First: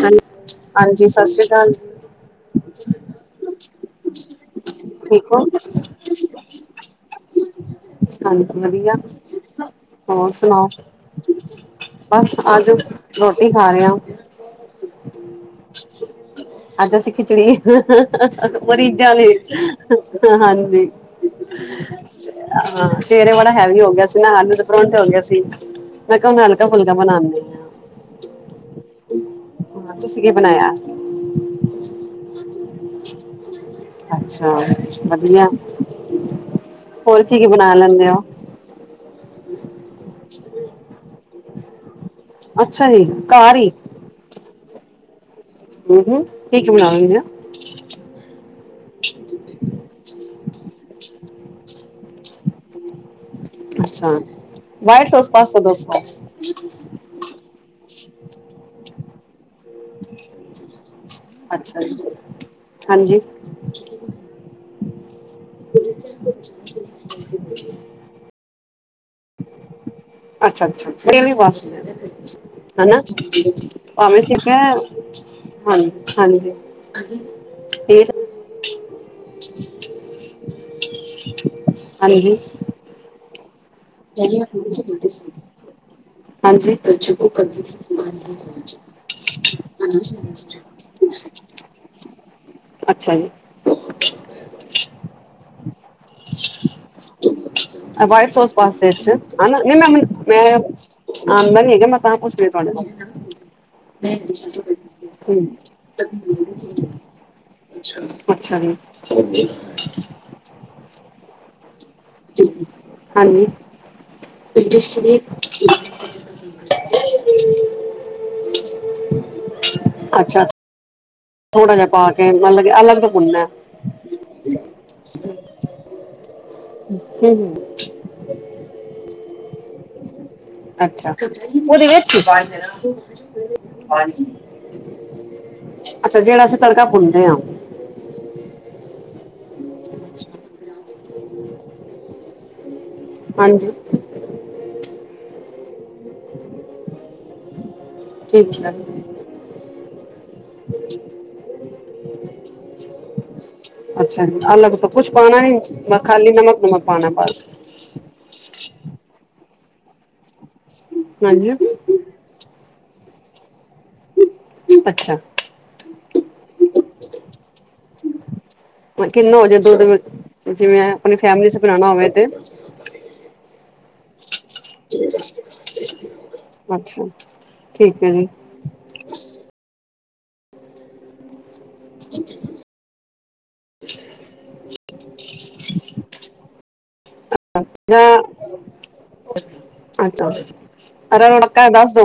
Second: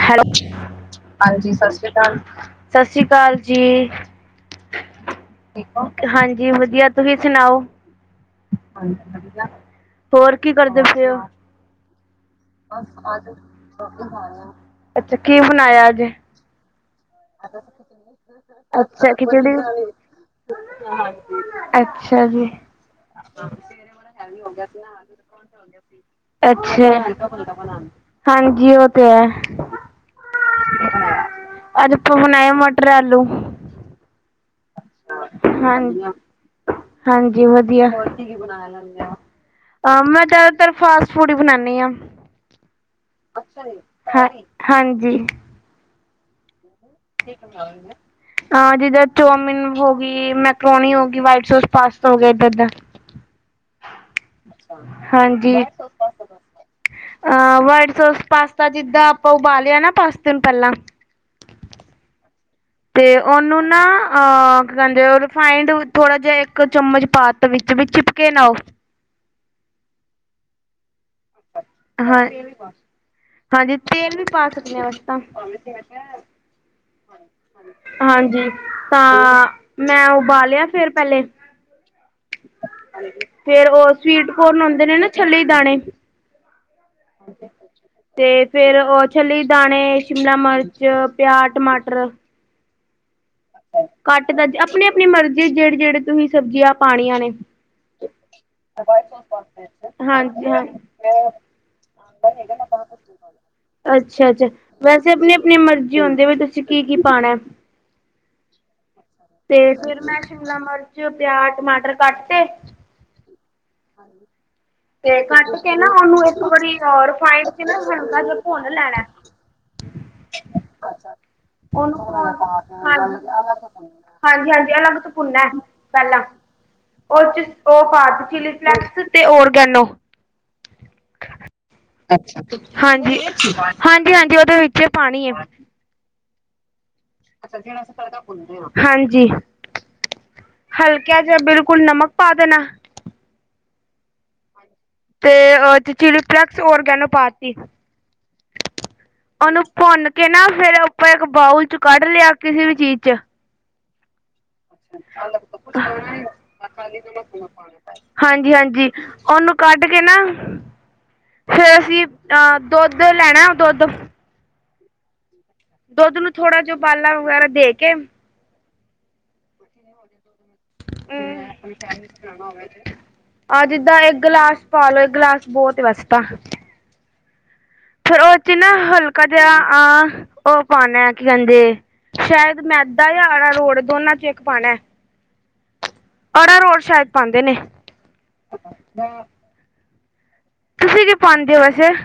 ਹਾਂਜੀ, ਹੈਲੋ, ਹਾਂਜੀ ਸਤਿ ਸ੍ਰੀ ਅਕਾਲ- ਸਤਿ ਸ੍ਰੀ ਅਕਾਲ ਜੀ। ਠੀਕ ਹੋ, ਹਾਂਜੀ ਵਧੀਆ ਤੁਸੀਂ ਸੁਣਾਓ ਹਾਂਜੀ ਵਧੀਆ। ਹੋਰ ਕੀ ਕਰਦੇ ਪਏ ਉ ਬਸ ਆਜੋ, ਰੋਟੀ ਖਾ ਰਹੇ ਹਾਂ ਅੱਛਾ, ਕੀ ਬਣਾਇਆ ਅੱਜ ਅੱਜ ਅਸੀਂ ਖਿਚੜੀ ਅੱਛਾ, ਮਰੀਜ਼ਾਂ ਲਈ ਖਿਚੜੀ ਹਾਂਜੀ ਅੱਛਾ ਜੀ। ਹਾਂ ਸਵੇਰੇ ਬੜਾ ਹੈਵੀ ਹੋ ਗਿਆ ਸੀ ਨਾ ਆਲੂ ਦੇ ਪਰੌਂਠੇ ਹੋ ਗਏ ਸੀ। ਮੈਂ ਕਿਹਾ ਹੁਣ ਹਲਕਾ ਅੱਛਾ, ਫੁਲਕਾ ਬਣਾਉਂਦੇ ਹਾਂ। ਹਾਂਜੀ ਉਹ ਤੇ ਹੈ ਤੁਸੀਂ ਕੀ ਬਣਾਇਆ ਅੱਜ? ਅੱਜ ਆਪਾਂ ਬਣਾਏ ਮਟਰ ਆਲੂ। ਅੱਛਾ। ਵਧੀਆ। ਹਾਂਜੀ, ਹੋਰ ਕੀ ਹਾਂਜੀ ਕੀ ਬਣਾ ਵਧੀਆ। ਲੈਂਦੇ ਹੋ? ਅ ਮੈਂ ਜ਼ਿਆਦਾਤਰ ਫਾਸਟ ਫੂਡ ਹੀ ਬਣਾਉਦੀ ਹਾਂ। ਅੱਛਾ ਜੀ! ਘਰ ਹੀ ਹਾਂ ਹਾਂਜੀ। ਹਮ ਹਮ, ਕੀ ਬਣਾ ਆ। ਹਾਂ। ਹਾਂ ਜਿੱਦਾਂ ਚੋਮਿਨ ਹੋ ਗਈ, ਮੈਕਰੋਨੀ ਹੋ ਗਈ, ਵਾਈਟ ਸੋਸ ਪਾਸਤਾ ਹੋ ਗਿਆ ਏਦਾਂ ਏਦਾਂ। ਅੱਛਾ, ਵਾਈਟ ਸੋਸ ਪਾਸਤਾ ਦੱਸਣਾ। ਅਹ ਵਾਈਟ ਸੋਸ ਪਾਸਤਾ ਜਿੱਦਾਂ ਆਪਾਂ ਉਬਾਲਿਆ ਨਾ ਪਾਸਤੇ ਨੂੰ ਪਹਿਲਾਂ ਅੱਛਾ ਜੀ। ਤੇ ਹਾਂਜੀ। ਉਹਨੂੰ ਨਾ ਅ ਕੀ ਕਹਿੰਦੇ ਉਹ ਰਿਫਾਈੰਡ ਥੋੜ੍ਹਾ ਜਿਹਾ ਇੱਕ ਚਮਚ ਪਾ ਵਿੱਚ ਵੀ ਚਿਪਕੇ ਨਾ ਉਹ ਅੱਛਾ-ਅੱਛਾ, ਨੀ-ਨੀ ਵਾਸ, ਹਾਂ ਹਨਾ? ਹਾਂਜੀ ਤੇਲ ਭਾਵੇਂ ਵੀ [unintelligible] ਪਾ ਸਕਦੇ ਹਾਂ ਵੈਸੇ ਤਾਂ ਹਾਂਜੀ-ਹਾਂਜੀ। ਹਾਂਜੀ ਤਾਂ ਮੈਂ ਉਬਾਲੇਆ ਫਿਰ ਪੈਲੇ। ਹਾਂਜੀ। ਫੇਰ ਉਹ ਸਵੀਟ ਕੋਰਨ ਹੋਂਦੇ ਨੇ ਨਾ, ਛੱਲੀ ਦਾਣੇ? ਹਾਂਜੀ ਤੇ ਫੇਰ ਉਹ ਛੱਲੀ ਦੇ ਦਾਣੇ, ਸ਼ਿਮਲਾ ਮਰ ਚ ਪਿਆਜ, ਟਮਾਟਰ ਅੱਛਾ ਜੀ। ਕਾਟ ਤਾ ਜੀ, ਅਪਣੀ-ਅਪਣੀ ਮਰਜ਼ੀ ਏ, ਜੇਹੜੀ-ਜੇਹੜੀ ਤੁਹੀਂ ਸਬਜ਼ੀਆਂ ਪਾਣੀਆਂ ਨੇ। ਐ ਵਾਈਟ ਸੋਸ ਪਾਸਤੇ ਇਚ, ਹਨਾ, ਹਾਂਜੀ ਹਾਂ [unintelligible] ਤਾਂ ਪੁੱਛ ਰਈ ਆ ਤੁਆਡੇ ਬਾਰੇ। ਅੱਛਾ-ਅੱਛਾ ਵੈਸੇ ਅਪਣੀ-ਅਪਣੀ ਮਰਜ਼ੀ ਹੋਂਦੀ, ਵੀ ਤੁਸੀਂ ਕੀ-ਕੀ ਪਾਣਾ ਏ। ਅੱਛਾ ਜੀ। ਫਿਰ ਮੈਂ ਸ਼ਿਮਲਾ ਮਰਚ, ਪਿਆਜ, ਟਮਾਟਰ ਕੱਟ ਤੇ [unintelligible] ਹਾਂਜੀ। ਤੇ ਕਾਟ ਕੇ ਨਾ, ਉਹਨੂੰ ਇੱਕ ਵਾਰੀ ਅ ਰਫਾਈਂਡ ਚ ਨਾ, ਹਲਕਾ ਜਿਆ ਭੁਨ ਲੈਣਾ ਏ। [inaudible] ਅੱਛਾ, ਹੁਣ ਔਨੂੰ [unintelligible] ਹਾਂਜੀ, ਹਾਂਜੀ-ਹਾਂਜੀ ਅਲੱਗ ਤੋਂ ਭੁਨਾ ਐ, ਪੈਲਾਂ। ਉਹ ਹੂੰ ਚ ਹੂੰ ਉਹ ਪਾਤੀ, ਚਿਲੀ ਫਲੇੈਕਸ ਤੇ ਓਰਗੈਨੋ। ਅੱਛਾ ਉਹਦੇ ਵਿੱਚ ਅਛਾੱ, ਹਾਂਜੀ, ਹਾਂਜੀ-ਹਾਂਜੀ ਉਹਦੇ ਵਿੱ ਫੇਰ ਪਾਣੀ ਏ। ਅੱਛਾ, ਜੇਅੜਾ ਅਸੀ ਤੜਕਾ ਭੁੰਨਦੇ ਹਾਂ। ਹਾਂਜੀ। ਹਲਕੇਯਾ ਜਿਹਾ ਬਿਲਕੁਲ ਨਮਕ ਪਾ ਦੇਣਾ। ਹਾਂਜੀ। ਤੇ ਅ ਚਿਲੀ ਫਲੈਕਸ, ਓਰਗੈਨੋ ਪਾਤੀ। ਠੀਕ ਹੈ। ਔਨੂੰ ਭੁੰਨ ਕੇ ਨਾ, ਫੇਰ ਆਪਾਂ ਏਕ ਬਾਊਲ ਚ ਕੱਢ ਲਿਆ, ਕਿਸੀ ਵੀ ਚੀਜ਼ ਚ। ਅੱਛਾ ਜੀ, ਅਲੱਗ ਤੋਂ ਕੁੱਛ ਪਾਣਾ ਨੀ? ਨਾ ਖਾਲੀ ਨਮਕ ਨੁਮਕ ਪਾਣਾ ਬਾਸ। ਹਾਂਜੀ-ਹਾਂਜੀ, ਔਨੂੰ ਕੱਢ ਕੇ ਨਾ, ਹਾਂਜੀ ਫੇਰ ਅਸੀਂ ਆ ਦੋਧ ਲੈਣਾ ਦੋਧ। ਅੱਛਾ। ਦੋਧ ਨੂੰ ਥੋੜਾ ਜਾ ਉਬਾਲਾ ਵਗੈਰਾ ਦੇ ਕੇ ਕਿੰਨਾ ਹੋ ਜੇ ਦੂਧ? ਜਿਵੇਂ ਅਪਣੀ ਫੈਮਿਲੀ ਆਸੇ ਬਣਾਣਾ ਹੋਵੇ ਤੇ? ਆਹ ਜਿੱਦਾਂ ਇੱਕ ਗਿਲਾਸ ਪਾਲੋ, ਇੱਕ ਗਿਲਾਸ ਬਹੋਤ ਏ ਵੈਸੇ ਤਾਂ। ਅੱਛਾ, ਠੀਕ ਹੈ ਜੀ। ਕਿੰਨਾ ਹਲਕਾ ਜੇਆ, ਆਹ ਉਹ ਪਾਣਾ ਏ, ਕੀ ਕੇਂਦੇ? ਸ਼ੈਦ ਮੈਦਾ ਯਾ ਅਰਾ ਰੋੜ, ਦੋਨਾਂ ਚੋ ਇੱਕ ਪਾਣਾ ਏ। ਅਰਾ ਰੋੜ ਸ਼ੈ [inaudible] [unintelligible] ਤੁਸੀਂ ਕੀ ਪਾਉਂਦੇ ਹੋ ਰੜਕਾ ਹੈ ਦੱਸ ਵੈਸੇ ਦੋ?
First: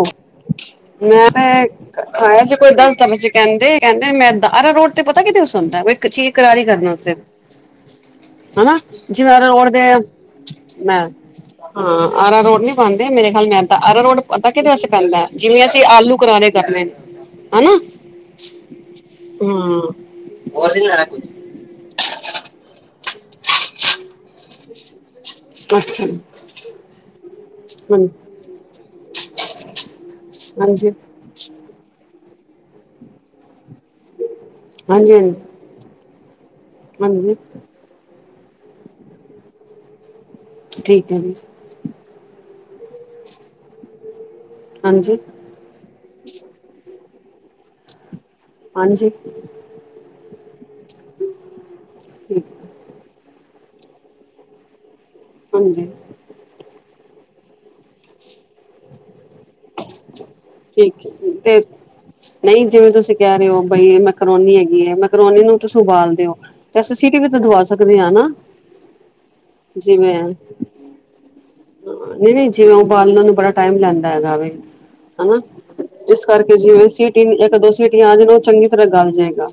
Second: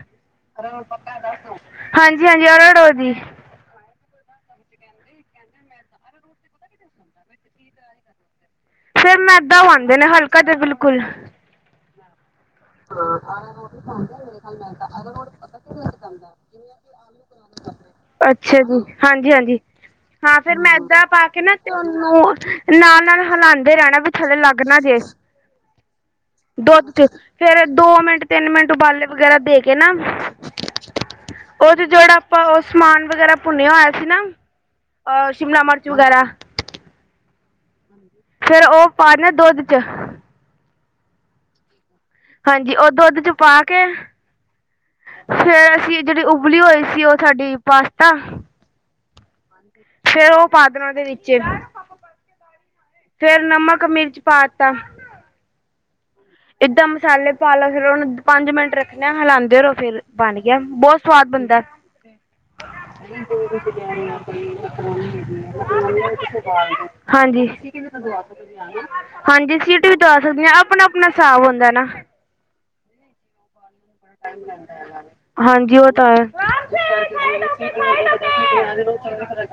ਮੈਂ ਤੇ ਹਾਂਜੀ ਖਾਇਆ ਹਾਂਜੀ ਸੀ, ਕੋਈ ਅਰਾਰੋਟ ਦੱਸ ਦੀ ਵਜੇ ਕਹਿੰਦੇ ਕੈਂਦੇ ਏ ਮੈਦਾ, ਅਰਾ ਰੋਟ ਤੇ ਪਤਾ ਕਿਦੇ ਵਸਤੇ ਹੁੰਦਾ ਏ? ਵਈ ਕਿ ਚੀਜ਼ ਕਰਾਰੀ ਕਰਨ ਆਸਤੇ। ਹਨਾ, ਫਿਰ ਜਿਵੇਂ ਆਰਾ ਮੈਦਾ ਰੋੜ ਦੇ ਪਾਉਂਦੇ ਨੇ ਹਲਕਾ ਜਿਹਾ ਮੈਂ, ਬਿਲਕੁਲ ਹਾਂ ਅਰਾ ਰੋੜ ਨੀ ਪਾਂਦੇ ਮੇਰੇ ਖਯਾਲ ਮੈਦਾ, ਅਰਾ ਰੋਟ ਪਤਾ ਕਿਹਦੇ ਵਾਸੇ ਪੈਂਦਾ ਏ? ਜਿਵੇਂ ਅਸੀਂ ਆਲੂ ਕਰਾਰੇ ਕਰਨੇ ਨੇ ਹਨਾ ਅੱਛਾ ਜੀ, ਹਾਂਜੀ-ਹਾਂਜੀ, ਹਾਂ ਹਾਂ ਫੇਰ ਮੈਦਾ ਪਾ ਕੇ ਨਾ ਤੇ ਔਨੂੰ ਨਾਲ-ਨਾਲ ਹਲਾੰਦੇ ਰੈਣਾ ਵੀ ਥੱਲੇ ਲੱਗ ਨਾ ਜੇ। ਅੱਛਾ। ਦੁੱਧ ਚ ਫੇਰ ਦੋ ਹਾਂਜੀ ਮਿੰਟ, ਤਿੰਨ ਮਿੰਟ, ਉਬਾਲੇ ਵਗੈਰਾ ਦੇ ਕੇ ਨਾ ਹਾਂਜੀ ਹਾਂਜੀ ਔਦੇ ਚ ਜਿਹੜਾ ਆਪਾਂ ਓਹ ਸਮਾਨ ਵਗੈਰਾ ਭੁੰਨਿਆ ਹੋ ਚੀ ਨਾ ਅ ਸ਼ਿਮਲਾ ਮਿਰਚ ਵਗੈਰਾ। ਹਾਂਜੀ। ਫੇਰ ਓਹ ਪਾ ਦੇਣਾ ਦੁੱਧ ਚ। ਠੀਕ ਹੈ ਜੀ। ਹਾਂਜੀ, ਓਹ ਦੁੱਧ ਚ ਪਾ ਕੇ ਹਾਂਜੀ। ਫੇਰ ਅਸੀਂ ਜਿਹੜੀ ਉਬਲੀ ਹੋਈ ਸੀ ਓਹ ਸਾਡੀ ਪਾਸਤਾ। ਹਾਂਜੀ। ਫੇਰ ਓਹ ਪਾ ਦੇਣਾ ਓਦੇ ਵਿੱਚੇ, ਠੀਕ ਫੇਰ ਨਮਕ ਮਿਰਚ ਪਾ ਤਾ। ਹਾਂਜੀ। ਏਦਾਂ ਮਸਾਲੇ ਪਾ ਲੋ, ਫਿਰ ਓਨੂੰ ਪੰਜ ਮਿੰਟ ਰੱਖਣਾ, ਹਿਲਾਂਦੇ ਰੋ ਫਿਰ। ਬਣ ਗਿਆ, ਬੌਤ ਠੀਕ ਸਵਾਦ ਤੇ ਬਣਦਾ। ਨਹੀਂ ਜਿਵੇਂ ਤੁਸੀਂ ਕਹਿ ਰੇ ਓ, ਬਈ ਮੈਕਰੋਨੀ ਹੈਗੀ ਏ ਮੈਕਰੋਨੀ ਨੂੰ ਤੁਸੀਂ ਉਬਾਲ ਦੇ ਓ। ਹਾਂਜੀ, ਹਾਂਜ, ਸੀਟੀ ਵੀ ਦਵਾ ਸਕਦੇ ਆ ਜਿਵੇਂ ਅਪਣਾ- ਅਪਣਾ ਸਾਬ ਹੁੰਦਾ ਨਾ। ਨਹੀਂ ਨਹੀਂ, ਜਿਵੇਂ ਉਬਾਲਣ ਨੂੰ ਬੜਾ ਟਾਈਮ ਲੈਂਦਾ ਹੈਗਾ ਵੇ। ਹਨਾ ਹਾਂਜੀ, ਓ ਤਾਂ ਹੈ‌। ਇਸ ਕਰਕੇ ਜਿਵੇਂ ਸੀਟੀ ਇੱਕ ਦੋ ਸੀਟੀਆਂ ਆ ਜਾਣ ਉਹ ਚੰਗੀ ਤਰ੍ਹਾਂ ਗਲ ਜਾਏਗਾ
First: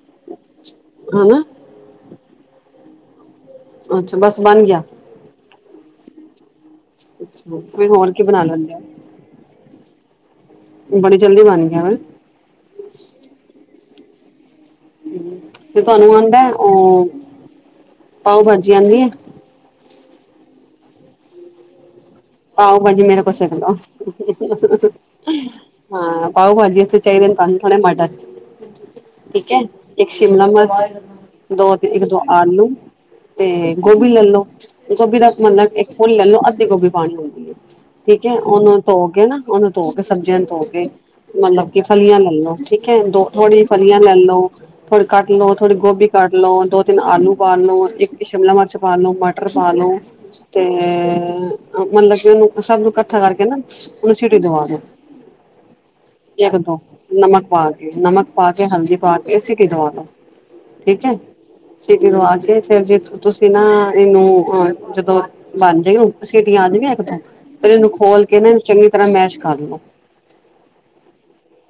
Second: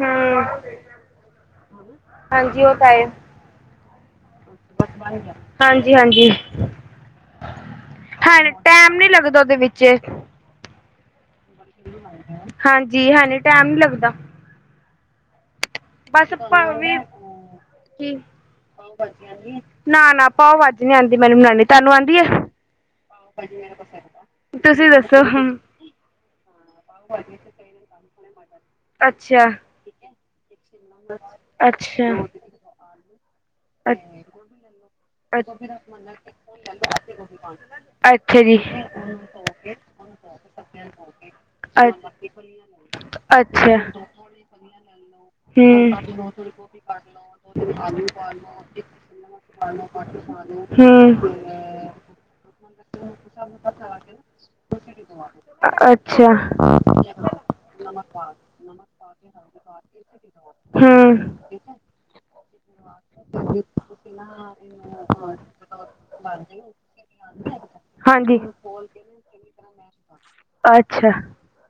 ਹੂੰ। ਹਨਾ। ਹਾਂਜੀ, ਓਹ ਤਾਂ ਏ। ਅੱਛਾ, ਬਸ ਬਣ ਗਿਆ। ਹਾਂਜੀ, ਹਾਂਜੀ। ਅੱਛਾ ਫਿਰ ਹੋਰ ਕੀ ਹਾਂ, ਬਣਾ ਲੈਂਦੇ ਟੈਮ ਨੀ ਲੱਗਦਾ ਉਹਦੇ ਵਿੱਚੇ। ਬੜੀ ਜਲਦੀ ਬਣ ਗਿਆ ਨਾ। ਹਾਂਜੀ ਹਲੇ ਟਾਈਮ ਨੀ ਲੱਗਦਾ। ਤੇ ਤੁਹਾਨੂੰ ਬਸ ਆਂਦਾ ਹੈ ਭਾਵੇਂ ਉਹ ਕੀ ਪਾਓ ਭਾਜੀ ਆਂਦੀ ਹੈ। ਨਾ ਨਾ ਭਾਓ ਭਾਜੀ ਨੀ ਆਂਦੀ ਮੈਨੂੰ ਬਨਾਨੀ ਤੁਹਾਨੂੰ ਆਂਦੀ ਏ। ਪਾਓ ਭਾਜੀ ਮੇਰੇ ਕੋ ਸਿੱਖ ਲਓ। ਤੁਸੀਂ ਦੱਸੋ ਹੁਣ ਹਾਂ ਪਾਓ ਭਾਜੀ ਇੱਥੇ ਚਾਹੀਦੇ ਨੇ ਤੁਹਾਨੂੰ ਥੋੜੇ ਮਟਰ ਅੱਛਾ। ਠੀਕ ਹੈ ਇੱਕ ਸ਼ਿਮਲਾ ਮਿਰਚ ਦੋ ਇੱਕ ਅੱਛਾ ਦੋ ਆਲੂ ਤੇ ਅ ਗੋਭੀ ਲੈ ਲੋ ਗੋਭੀ ਦਾ ਮਤਲਬ ਇੱਕ ਫੁੱਲ ਲੈ ਲੋ ਅੱਧੀ ਗੋਭੀ ਪਾਣੀ ਹੁੰਦੀ ਹੈ। ਠੀਕ ਹੈ, ਅੱਛਾ ਜੀ ਉਹਨੂੰ ਧੋ ਕੇ ਨਾ ਉਹਨੂੰ ਧੋ ਕੇ ਸਬਜ਼ੀਆਂ ਨੂੰ ਧੋ ਕੇ ਮਤਲਬ ਕਿ ਅ ਫਲੀਆਂ ਲੈ ਲੋ, ਠੀਕ ਹੈ। ਦੋ ਥੋੜੀ ਜੀ ਅੱਛਾ ਫਲੀਆਂ ਲੈ ਲੋ। ਥੋੜੀ ਕੱਟ ਲੋ, ਥੋੜੀ ਗੋਭੀ ਕੱਟ ਲੋ, ਦੋ-ਤਿੰਨ ਆਲੂ ਬਾਲ ਲੋ, ਇੱਕ ਸ਼ਿਮਲਾ ਮਰਚ ਪਾਲੋ, ਮਟ ਟਰ ਪਾ ਲੋ ਤੇ ਹਮ ਹਮ ਮਤਲਬ ਕਿ ਉਨੂੰ ਸਭ ਨੂੰ ਕੱਠਾ ਕਰਕੇ ਨਾ ਉਨੂੰ ਸਿਟੀ ਦਵਾ ਦੋ। ਸਵਾਦ ਏ ਬੋਤ। ਏਕ-ਦੋ ਨਮਕ ਪਾ ਕੇ ਨਮਕ ਪਾ ਕੇ ਹਲਦੀ ਪਾ ਕੇ ਸਿਟੀ ਦਵਾ ਲੋ। ਹੂੰ, ਸਿਟੀ ਦਵਾ ਕੇ ਫੇਰ ਜੇ ਤੁਸੀਂ ਨਾ ਇਨੂੰ ਅ ਜਦੋਂ ਲਾਂਦੇ ਓ। ਸਿਟੀ ਆ ਜਾਵੇ ਇੱਕ-ਦੋ, ਫੇਰ ਏਨੂੰ ਖੋਲ ਹਾਂਜੀ ਕੇ ਨਾ ਏਨੂੰ ਚੰਗੀ ਤਰ੍ਹਾਂ ਮੈਸ਼ ਕਰ ਲੋ। ਅੱਛਾ।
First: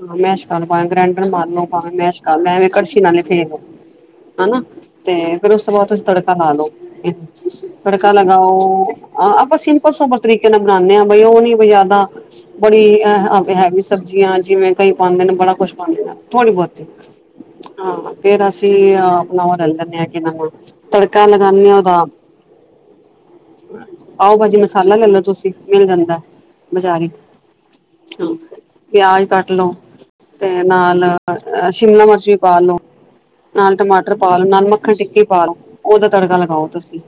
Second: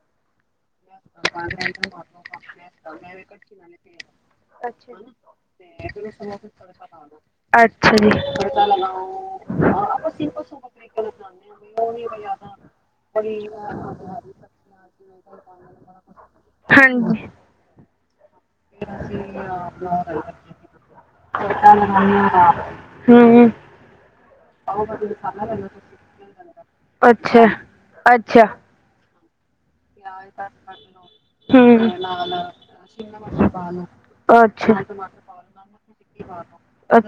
ਹਾਂ, ਮੈਸ਼ ਕਰਦਾ, ਗ੍ਰੈਂਡਰ ਮਾਰ ਲੋ ਭਾਂਵੇ ਮੈਸ਼ ਕਰ ਲੋ, ਐਵੇ ਕੜਛੀ ਨਾਲ ਈ ਫੇ ਲੋ। ਹਨਾ ਅੱਛਾ ਤੇ ਫਿਰ ਉਸ ਤੋਂ ਬਾਅਦ ਤੁਸੀਂ ਤੜਕਾ ਲਾ ਲੋ, ਅੱਛਾ ਜੀ। ਤੜਕਾ ਲਗਾਓ ਅ ਆਪਾਂ ਸਿੰਪਲ ਸੋਬਰ ਤਰੀਕੇ ਨਾਲ ਬਣਾਣੇ ਆ ਬਈ ਓਹ ਨੀ ਬਈ ਜ਼ਿਆਦਾ ਬੜੀ ਐ ਹੈਵੀ ਸਬਜ਼ੀਆਂ ਜਿਵੇਂ ਕਈ ਪਾਂਦੇ ਨੇ ਬੜਾ ਕੁੱਛ ਪਾਂਦੇ ਨੇ ਥੋੜੀ ਬੌਤੀ। ਹਾਂਜੀ ਹਾਂ ਫੇਰ ਅਸੀਂ ਆਪਣਾ ਓ [unintelligible] ਲੈਂਦੇ ਹਾਂ ਕਿ ਨਾਮ ਤੜਕਾ ਲਗ [unintelligible] ਹੂੰ, ਪਾਓ ਭਾਜੀ ਮਸਾਲਾ ਲੈਣਾ ਤੁਸੀਂ, ਮਿਲ ਜਾਂਦਾ, ਬਜ਼ਾਰੀ ਅੱਛਾ-ਅੱਛਾ ਪਿਆਜ ਕੱਟ ਲਓ। ਤੇ ਨਾਲ, ਹੂੰ। ਸ਼ਿਮਲਾ ਮਿਰਚ ਵੀ ਪਾ ਲਓ, ਨਾਲ ਟਮਾਟਰ ਪਾ ਲਓ, ਨਾਲ ਮੱਖਣ ਟਿੱਕੀ ਪਾਲੋ, ਉਹਦਾ ਤੜਕਾ ਲਗਾਓ ਤੁਸੀਂ।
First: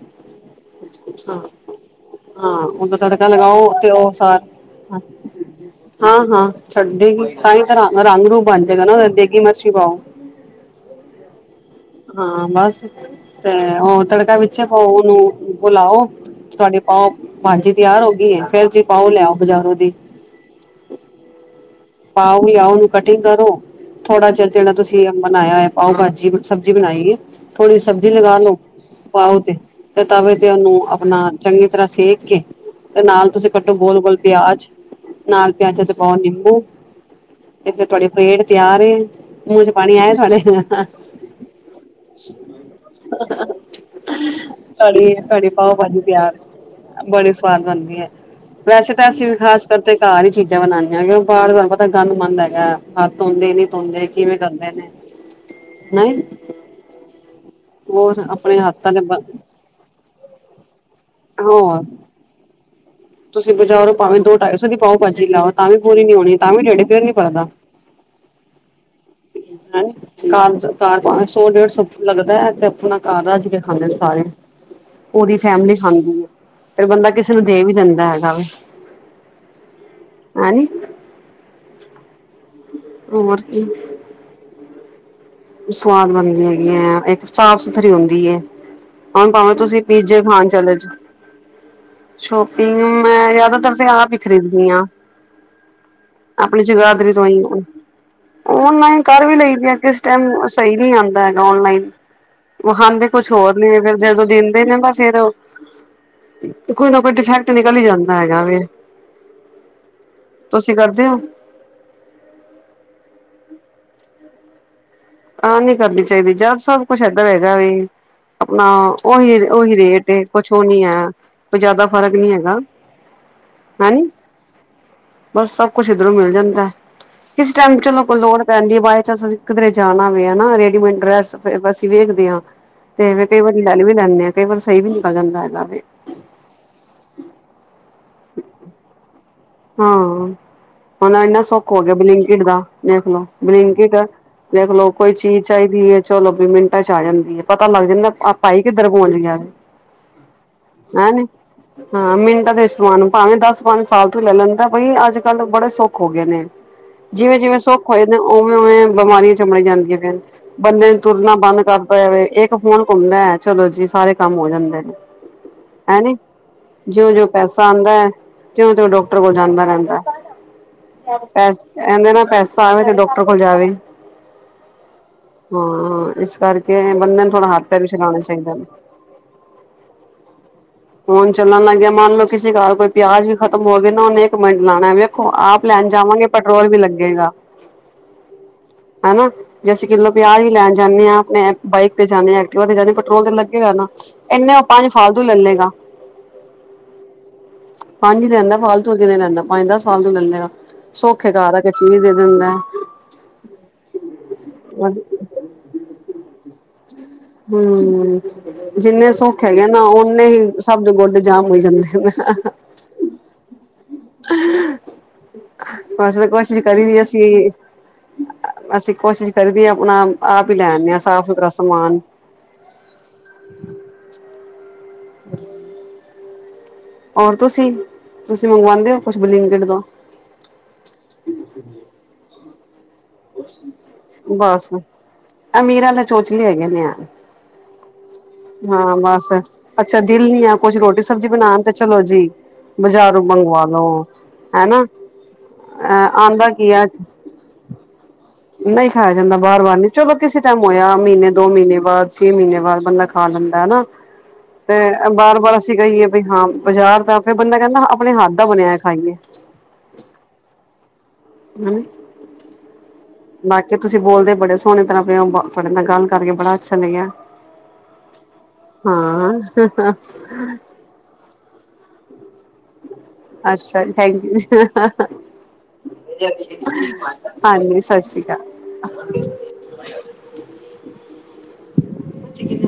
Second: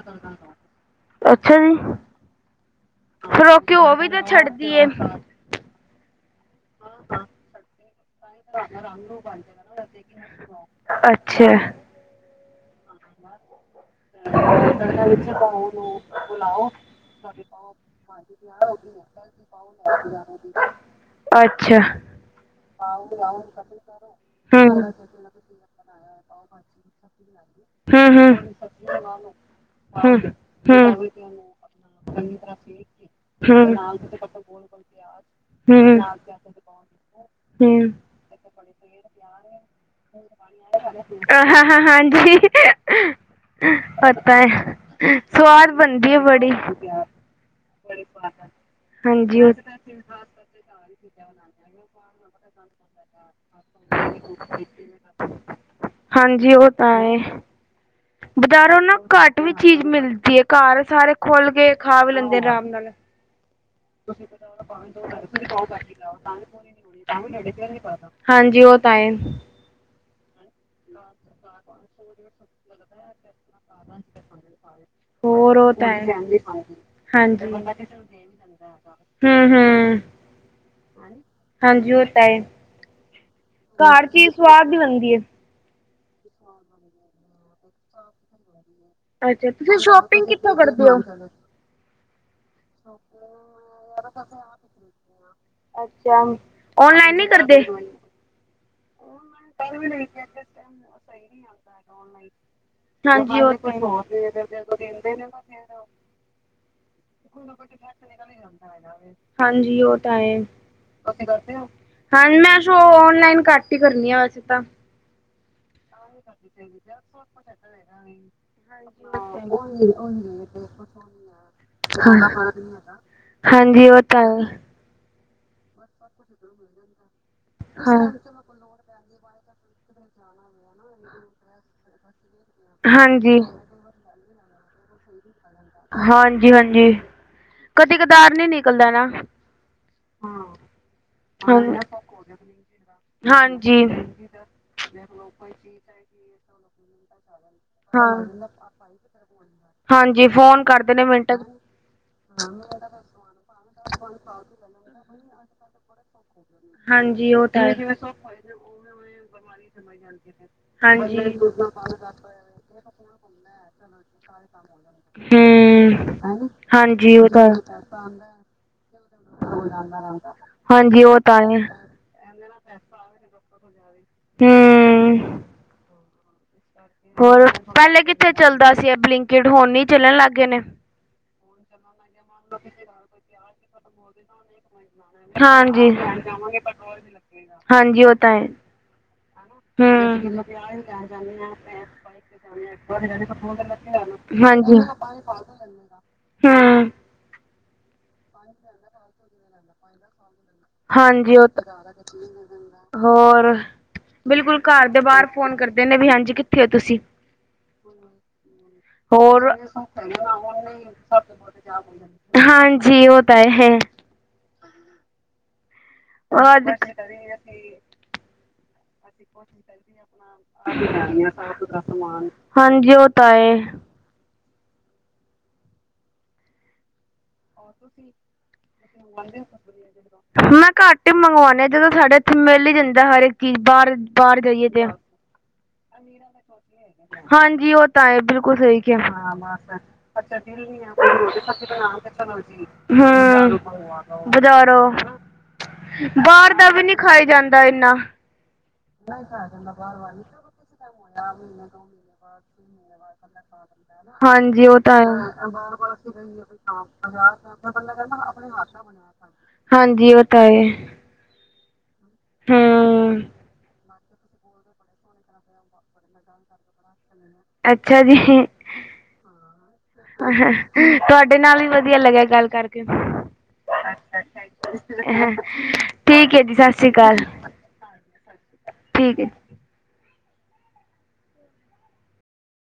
ਅੱਛਾ ਜੀ ਹਾਂ, ਉਹਦਾ ਤੜਕਾ ਫਿਰ ਲਗਾਓ ਤੇ ਘਿਓ ਵੀ ਉਹ ਸਾਰ ਹਾਂ, ਹਾਂ ਛੱਡੇ ਹੀ, ਤਾਂ ਹੀ ਰਾ ਅੱਛਾ। ਹਾਂ ਬਸ, ਤੇ ਉਹ ਤੜਕਾ ਵਿੱਚ ਪਾਓ, ਉਹਨੂੰ ਹਿਲਾਓ ਹਿਲਾਓ, ਤੁਹਾਡੀ ਪਾਓ ਗਈ ਭਾਜੀ ਹੈ ਫੇਰ ਤਿਆਰ ਹੋ ਜੀ ਪਾਓ ਲਿਆਓ ਬਜ਼ਾਰੋਂ ਦੀ ਗਈ। ਪਾਓ ਵੀ ਆਓ ਉਹਨੂੰ ਕਟਿੰਗ ਕਰੋ, ਥੋੜਾ ਜਿਹਾ ਜਿਹੜਾ ਤੁਸੀਂ ਬਨਾਇਆ ਹੋਇਆ। ਪਾਓ ਭਾਜੀ ਸਬਜ਼ੀ ਬਣਾਈਏ, ਥੋੜ੍ਹੀ ਸਬਜ਼ੀ ਲਗਾ ਲਓ। ਪਾਓ ਤੇ, ਤੇ ਤਵੇ ਤੇ ਉਹਨੂੰ ਆਪਣਾ ਚੰਗੀ ਤਰ੍ਹਾਂ ਸੇਕ ਕੇ, ਤੇ ਨਾਲ ਤੁਸੀਂ ਕੱਟੋ ਗੋਲ- ਗੋਲ ਪਿਆਜ ਨਾਲ ਪਿਆਜ਼ਾ ਤੇ ਪਾਓ ਨਿੰਬੂ ਇੱਕ ਤੁਹਾਡੀ ਪਲੇਟ ਤਿਆਰ ਏ, ਮੂੰਹ 'ਚ ਪਾਣੀ ਆਏ ਤੁਹਾਡੇ। ਹ, ਹਾਂ, ਹਾਂ ਹਾਂਜੀ। ਹ [unintelligible] ਪਤਾ ਹੈ, ਸੁਆਦ ਪਾਓ ਭਾਜੀ ਬਣਦੀ ਹੈ ਤਿਆਰ ਬੜੀ। ਬੜੀ ਸਵਾਦ ਬਣਦੀ ਹੈ। ਵੈਸੇ ਤਾਂ ਅਸੀਂ ਵੀ ਹਾਂਜੀ ਉਹ ਖਾਸ ਕਰਕੇ ਘਰ ਹੀ ਚੀਜ਼ਾਂ ਬਣਾਉਂਦੇ, ਕਿਉਕਿ ਬਾਹਰ ਤੁਹਾਨੂੰ ਪਤਾ ਗੰਦਮੰਦ ਹੈਗਾ। ਹੱਥ ਧੋਂਦੇ ਹੀ ਨੀ, ਧੋਂਦੇ, ਕਿਵੇਂ ਕਰਦੇ ਨੇ। ਨਹੀਂ ਹਾਂਜੀ, ਉਹ ਤਾਂ ਹੈ, ਹੋਰ ਆਪਣੇ ਬਾਹਰੋ ਹੱਥਾਂ ਨਾ ਦੇ ਘੱਟ ਵਿ ਚੀਜ਼ ਮਿਲਦੀ ਹੈ, ਘਰ ਸਾਰੇ ਖੁਲ ਕੇ, ਹੋਰ ਖਾ ਵੀ ਲੈਂਦੇ ਆਰਾਮ ਨਾਲ। ਤੁਸੀਂ ਬਾਜ਼ਾਰੋ ਭਾਵੇਂ ਦੋ ਢਾਈ ਸੌ ਦੀ ਪਾਓ ਭਾਜੀ ਲਾਓ, ਤਾਂ ਵੀ ਪੂਰੀ ਨੀ ਹੋਣੀ, ਤਾਂ ਵੀ ਡਿਢ, ਫਿਰ ਨੀ ਭਰਦਾ। ਇਹ ਨਹੀਂ ਪਾਣਾ। ਹਾਂਜੀ, ਉਹ ਤਾਂ ਐ। ਕਾਰ, ਕਾਰ ਪਾਵੇ ਸੌ ਡੇਢ ਸੌ ਲੱਗਦਾ। ਤੇ ਅਪਣਾ ਘਰ, ਰਜ ਕੇ ਖਾਂਦੇ ਨੇ ਸਾਰੇ। ਪੂਰੀ ਹੋਰ ਉਹ ਫੈਮਿਲੀ ਤਾਂ ਹੈ ਖਾਂਦੀ ਏ। ਫੇਰ ਬੰਦਾ ਕਿਸੇ ਨੂੰ ਦੇ ਵੀ ਦਿੰਦਾ। ਹੈਗਾ ਹੁੰ, ਹੁੰ। ਹੈ, ਨੀ। ਹਾਂਜੀ, ਉਹ ਤਾਂ ਐ। ਹੋਰ, ਕੀ। ਹਰ ਚੀਜ਼ ਸਵਾਦ ਹੀ ਬਣਦੀ। ਸਵਾਦ ਬਣਦੀ ਹੈਗੀ ਹੈ, ਇੱਕ ਸਾਫ਼ ਸੁਥਰੀ ਹੁੰਦੀ ਹੈ। ਹੁਣ ਅੱਛਾ ਭਾਵੇਂ, ਤੁਸੀਂ ਪੀਜੇ ਸ਼ੋਪਿੰਗ ਖਾਣ ਕਿੱਥੋਂ ਚਲੇ ਜ। ਕਰਦੇ ਹੋ ਸ਼ੋਪਿੰਗ, ਮੈਂ ਜ਼ਿਆਦਾਤਰ ਤੇ ਆਪ ਹੀ ਖਰੀਦਦੀ ਹਾਂ। ਅੱਛਾ ਆਪਣੀ ਜਗਾਧਰੀ ਔਨਲਾਈਨ ਤੋਂ ਨਹੀਂ ਵੀ, ਕਰਦੇ ਔਨਲਾਈਨ ਕਰ ਵੀ ਲਈ ਦੀਆ। ਇਹਨੂੰ ਸਹੀ ਨੀ ਆਉਂਦਾ ਹੈਗਾ ਔਨਲਾਈਨ। ਵਿਖਾਉਂਦੇ ਕੁਛ ਹਾਂਜੀ ਉਹ ਹੋਰ ਨੀ, ਤਾਂ ਫਿਰ ਜਦੋਂ ਦਿੰਦੇ ਨੇ ਤਾਂ, ਹੈ। ਫਿਰ ਕੋਈ ਨਾ ਕੋਈ ਡਿਫੈਕਟ ਨਿਕਲ ਹੀ ਜਾਂਦਾ ਹੈਗਾ ਵ। ਹਾਂਜੀ ਉਹ ਤਾਂ ਹੈ ਤੁਸੀਂ ਕਰਦੇ ਹੋ। ਹਾਂਜੀ ਮੈਂ ਸ਼ੋਪਿੰਗ ਓਨਲਾਈਨ ਘਟ ਹੀ ਕਰਨੀ ਆ ਵੈਸੇ ਤਾਂ। ਆਹ ਨਹੀਂ ਕਰਨੀ ਚਾਹੀਦੀ ਜਦ ਸਭ ਕੁਛ ਏਧਰ ਹੈਗਾ ਵੇ ਆਪਣਾ ਉਹੀ ਉਹੀ ਰੇਟ ਏ, ਕੁਛ ਉਹ ਨੀ ਹੈ ਕੋਈ ਜ਼ਿਆਦਾ ਫ਼ਰਕ ਨਹੀਂ ਹੈਗਾ [unintelligible] ਹਾਂਜੀ, ਉਹ ਹੈਨੀ ਤਾਂ ਹੈ। ਬਸ, ਸਭ ਕੁੱਛ ਇੱਧਰੋਂ ਮਿਲ ਜਾਂਦਾ, ਕਿਸ ਟਾਈਮ ਹਾਂ ਚਲੋ ਕੋਈ ਲੋੜ ਭੈਣ ਜੀ ਬਾਈ ਚਾਂਸ ਅਸੀ ਕਿਧਰੇ ਜਾਣਾ ਵਵੇ ਨਾ, ਰੇਡੀਮੇਡ ਡਰੈਸ ਬਸ ਅਸੀਂ ਵੇਖਦੇ ਹਾਂ। ਤੇ ਫ ਕਈ ਹਾਂਜੀ ਵਾਰੀ ਲੈ ਵੀ ਲੈਂਦੇ ਆਂ, ਕਈ ਵਾਰੀ ਸਹੀ ਵੀ ਨਿਕਲ ਜਾਂਦਾ ਇਹਦਾ ਹਾਂਜੀ-ਹਾਂਜੀ, ਕਦੇ ਕਦਾਰ ਨੀ ਨਿਕਲਦਾ ਨਾ। ਹਾਂ, ਹੁਣ ਇੰਨਾ ਹਾਂ ਸੁੱਖ ਹੋ ਗਿਆ ਬਲਿੰਕਿਟ ਦਾ, ਦੇਖਲੋ, ਹਾਂਜੀ ਬਲਿੰਕਿਟ। ਦੇਖਲੋ, ਕੋਈ ਚੀਜ਼ ਚਾਈਦੀ ਏ ਚਲੋ ਵੀ ਮਿੰਟਾਂ'ਚ ਆ ਜਾਂਦੀ ਏ। ਪਤਾ ਲੱਗ ਜਾਂਦਾ ਹਾਂ ਆ ਭਾਈ, ਕਿੱਧਰ ਪੋਂਚਗਿਆ। ਹਾਂਜੀ, ਫੋਨ ਕਰ ਹੈ ਨੇ? ਹਾਂ, ਮਿੰਟਾਂ ਦੇ ਸਮਾਨ ਨੂੰ, ਪਾਵੇਂ ਦਸ-ਪੰਜ ਫਾਲਤੂ ਲੈ ਲੈਂਦਾ ਬਈ, ਅੱਜ-ਕੱਲ ਬੜੇ ਸੌਖੇ ਸੁੱਖ ਹੋਗੇ ਨੇ। ਹਾਂਜੀ ਉਹ ਜਿਵੇਂ-ਜਿਵੇਂ ਤਾਂ ਹੈ ਸੁੱਖ ਹੋਏ ਨੇ, ਹਾਂਜੀ ਓਵੇਂ-ਓਵੇਂ ਹੂੰ ਬਿਮਾਰੀਆਂ ਚਮੜ ਜਾਂਦੀਆਂ ਫਿਰ। ਬੰਦੇ ਨੇ ਤੁਰਨਾ ਹਾਂਜੀ ਉਹ ਬੰਦ ਕਰਤਾ ਵੇ, ਇੱਕ ਫੋਨ ਘੁਮਦੈ, ਚਲੋ ਜੀ, ਸਾਰੇ ਕੰਮ ਹੋ ਜਾਂਦੇ ਨੇ। ਹੈਨੀ, ਜਿਉਂ-ਜਿਉਂ ਤਾਂ ਪੈਸਾ ਆਂਦਾ ਐ, ਤਿਉਂ-ਤਿਉਂ ਡੋਕ ਕਟਰ ਕੋਲ ਜਾਂਦਾ ਰਹਿੰਦਾ, ਹਾਂਜੀ ਉਹ ਤਾਂ ਟੈਸ ਹੈ ਕਹਿੰਦੇ ਨਾ, ਪੈਸਾ ਆਵੇ ਤੇ ਡੌਕਟਰ ਕੋਲ ਜਾਵੇ। ਹੂੰ ਹਾਂ, ਇਸ ਕਰਕੇ ਬੰਦੇ ਨੂੰ ਹੋਰ, ਥੋੜਾ ਹੱਥ ਪੈਰ ਵੀ ਪਹਿਲੇ ਚਲਾਣਾ ਕਿੱਥੇ ਚਾਹੀਦਾ ਵੇ। ਚੱਲਦਾ ਸੀ, ਐ ਬਲਿੰਕਿਟ, ਹੁਣ ਈ ਚੱਲਣ ਲੱਗ ਗਏ ਨੇ। ਹੁਣ ਚੱਲਣ ਲੱਗਗੇ, ਮੰਨਲੋ, ਕਿਸੇ ਘਰ ਕੋਈ ਪਿਆਜ ਵੀ ਖਤਮ ਹੋ ਗਏ ਨਾ ਓਹਨੇ ਮਿੰਟ ਲਾਣਾ, ਵੇਖੋ, ਆਪ ਲੈਣ ਹਾਂਜੀ ਜਾਵਾਂਗੇ ਪੈਟਰੋਲ ਵੀ ਲੱਗੇਗਾ। ਹਾਂਜੀ ਉਹ ਤਾਂ ਹੈ ਹੈ ਨਾ, ਜੇ ਅਸੀਂ ਹੂੰ ਕਿੱਲੋ ਪਿਆਜ਼ ਵੀ ਲੈਣ ਜਾਨੇਂ ਆਂ ਅਪਣੇ ਬਾਈਕ ਤੇ ਜਾਨੇਂ ਆਂ, ਐਕਟੀਵਾ ਤੇ ਜਾਨੇਂ ਆ, ਪੈਟਰੋਲ ਤੇ ਲੱਗੇਗਾ ਨਾ। ਇੱਨਾਂ ਓ ਪੰਜ ਫਾਲਤੂ ਲਲੇਗਾ। ਹੁੰ। ਪੰਜ ਈ ਲੈੰਦਾ ਫਾਲਤੂ ਹੋਰ ਕਿਨੇ ਲੈੰਦਾ? ਪੰਜ-ਦਸ ਫਾਲਤੂ ਲੈਲੇਗਾ। ਹਾਂਜੀ, ਓ ਤਾ ਮੈਂ ਹੋਰ, ਬਿਲਕੁਲ ਘਰ ਹਮ ਦੇ ਬਾਹਰ ਫੋਨ ਕਰਦੇ ਨੇ ਵੀ ਹਾਂਜੀ, ਕਿੱਥੇ ਹੋ ਤੁਸੀਂ? ਹੁੰ। ਜਿੰਨੇ ਸੁਖ ਹੋਰ ਹੈਗੇ ਨਾ, ਓਹਨੇ ਹੀ ਸਭ ਦੇ ਗੋਡੇ ਜਾਮ ਹੋਈ ਜਾਂਦੇ ਨੇ। ਜੀ, ਓ ਤਾ‌ ਏ। ਬਸ, ਕੋਸ਼ਿਸ਼ ਅੱਜ ਕਰੀ ਦੀ ਅਸੀ ਅਸੀ ਕੋਸ਼ਿਸ਼ ਕਰੀ ਦੀਏ, ਅਪਣਾ-ਆਪ ਹੀ ਲੈ ਆਂਨੇ ਆਂ, ਸਾਫ਼-ਸੁਥਰਾ ਸਮਾਨ। ਹਾਂਜੀ, ਓ ਤਾ ਏ। ਹੋਰ ਤੁਸੀਂ, ਤੁਸੀਂ ਮੰਗਵਾਂਦੇ ਓ, ਕੁਛ ਬਲਿੰਕਿਟ ਤੋ? ਮੈਂ ਘੱਟ ਹੀ ਮੰਗਵਾਉਨੀ ਆ, ਜਦੋਂ ਸਾਡੇ ਇੱਥੇ ਮਿਲ ਹੀ ਜਾਂਦੀ ਜਿਦਾ ਹਰੇਕ ਚੀਜ਼ ਬਾਹਰ, ਬਾਹਰ ਜਾਈਏ ਬਸ ਤੇ। ਅਮੀਰਾਂ ਦੇ ਚੋਚਲੇ ਹੈਗੇ ਨੇ ਯਾਰ ਹਾਂਜੀ ਉਹ ਤਾ ਏ, ਬਿਲਕੁਲ ਸਹੀ ਹਾਂ ਕਿਆ। ਬਸ ਅੱਛਾ ਦਿਲ ਨੀ ਆ ਕੁਛ ਰੋਟੀ ਸਬਜ਼ੀ ਬਣਾਉਣ ਤੇ ਚਲੋ ਜੀ ਬਜ਼ਾਰੋਂ ਹੂੰ, ਮੰਗਵਾ ਲੋ ਬਜ਼ਾਰੋ। ਹਨਾ ਅਹ ਆਉਂਦਾ ਬਾਹਰ ਕੀ ਦਾ ਵੀ ਆ ਨਹੀਂ ਖਾਯ ਜਾਂਦਾ ਏਨਾ। ਨਹੀਂ ਖਾਇਆ ਆ ਬਾਰ ਜਾਂਦਾ ਬਾਰ ਨੀ ਬਾਹਰ ਚਲੋ ਵਾਲੀ, ਕਿਸੇ ਟਾਈਮ ਹੋਇਆ ਦਾ ਦੋ ਮਹੀਨੇ ਤੋਂ ਬਾਅਦ ਛੇ ਮਹੀਨੇ ਬਾਅਦ ਬੰਦਾ ਖਾ ਲੈਂਦਾ ਹਨਾ ਹਾਂਜੀ, ਉਹ ਤਾ ਤੇ ਹੈ। ਬਾਰ ਬਾਰ ਅਸੀਂ ਕਹੀਏ ਵੀ ਹਾਂ ਬਾਜ਼ਾਰ ਦਾ ਫਿਰ ਬੰਦਾ ਕਹਿੰਦਾ ਆਪਣੇ ਹੱਥ ਦਾ ਬਣਿਆ ਖਾਈਏ ਹਾਂਜੀ, ਓ ਤਾ ਏ। ਉਂ ਹੁੰ। ਵਾਕ੍ਅ ਤੁਸੀਂ ਬੋਲਦੇ ਬੜੇ ਸੋਣੇ ਤਰ੍ਹਾਂ ਪੇਂ ਓ। ਤੁਆਡੇ ਨਾਲ ਗੱਲ ਕਰਕੇ ਬੜਾ ਅੱਛਾ ਲੱਗਿਆ। ਅੱਛਾ ਜੀ। ਹਾਂ ਹਹਾ ਤੁਆਡੇ ਨਾਲ ਵੀ ਵਧੀਆ ਲੱਗਿਆ ਗੱਲ ਕਰਕੇ। ਅੱਛਾ ਜੀ, ਥੈਂਕ ਯੂ ਜੀ। ਹਾ ਹਾ ਹਾ ਠੀਕ ਹੈ ਜੀ ਸਤਿ ਸ੍ਰੀ ਅਕਾਲ ਹਾਂਜੀ, ਸਸ਼ੀ ਠੀਕ ਹੈ। ਕਾਲ।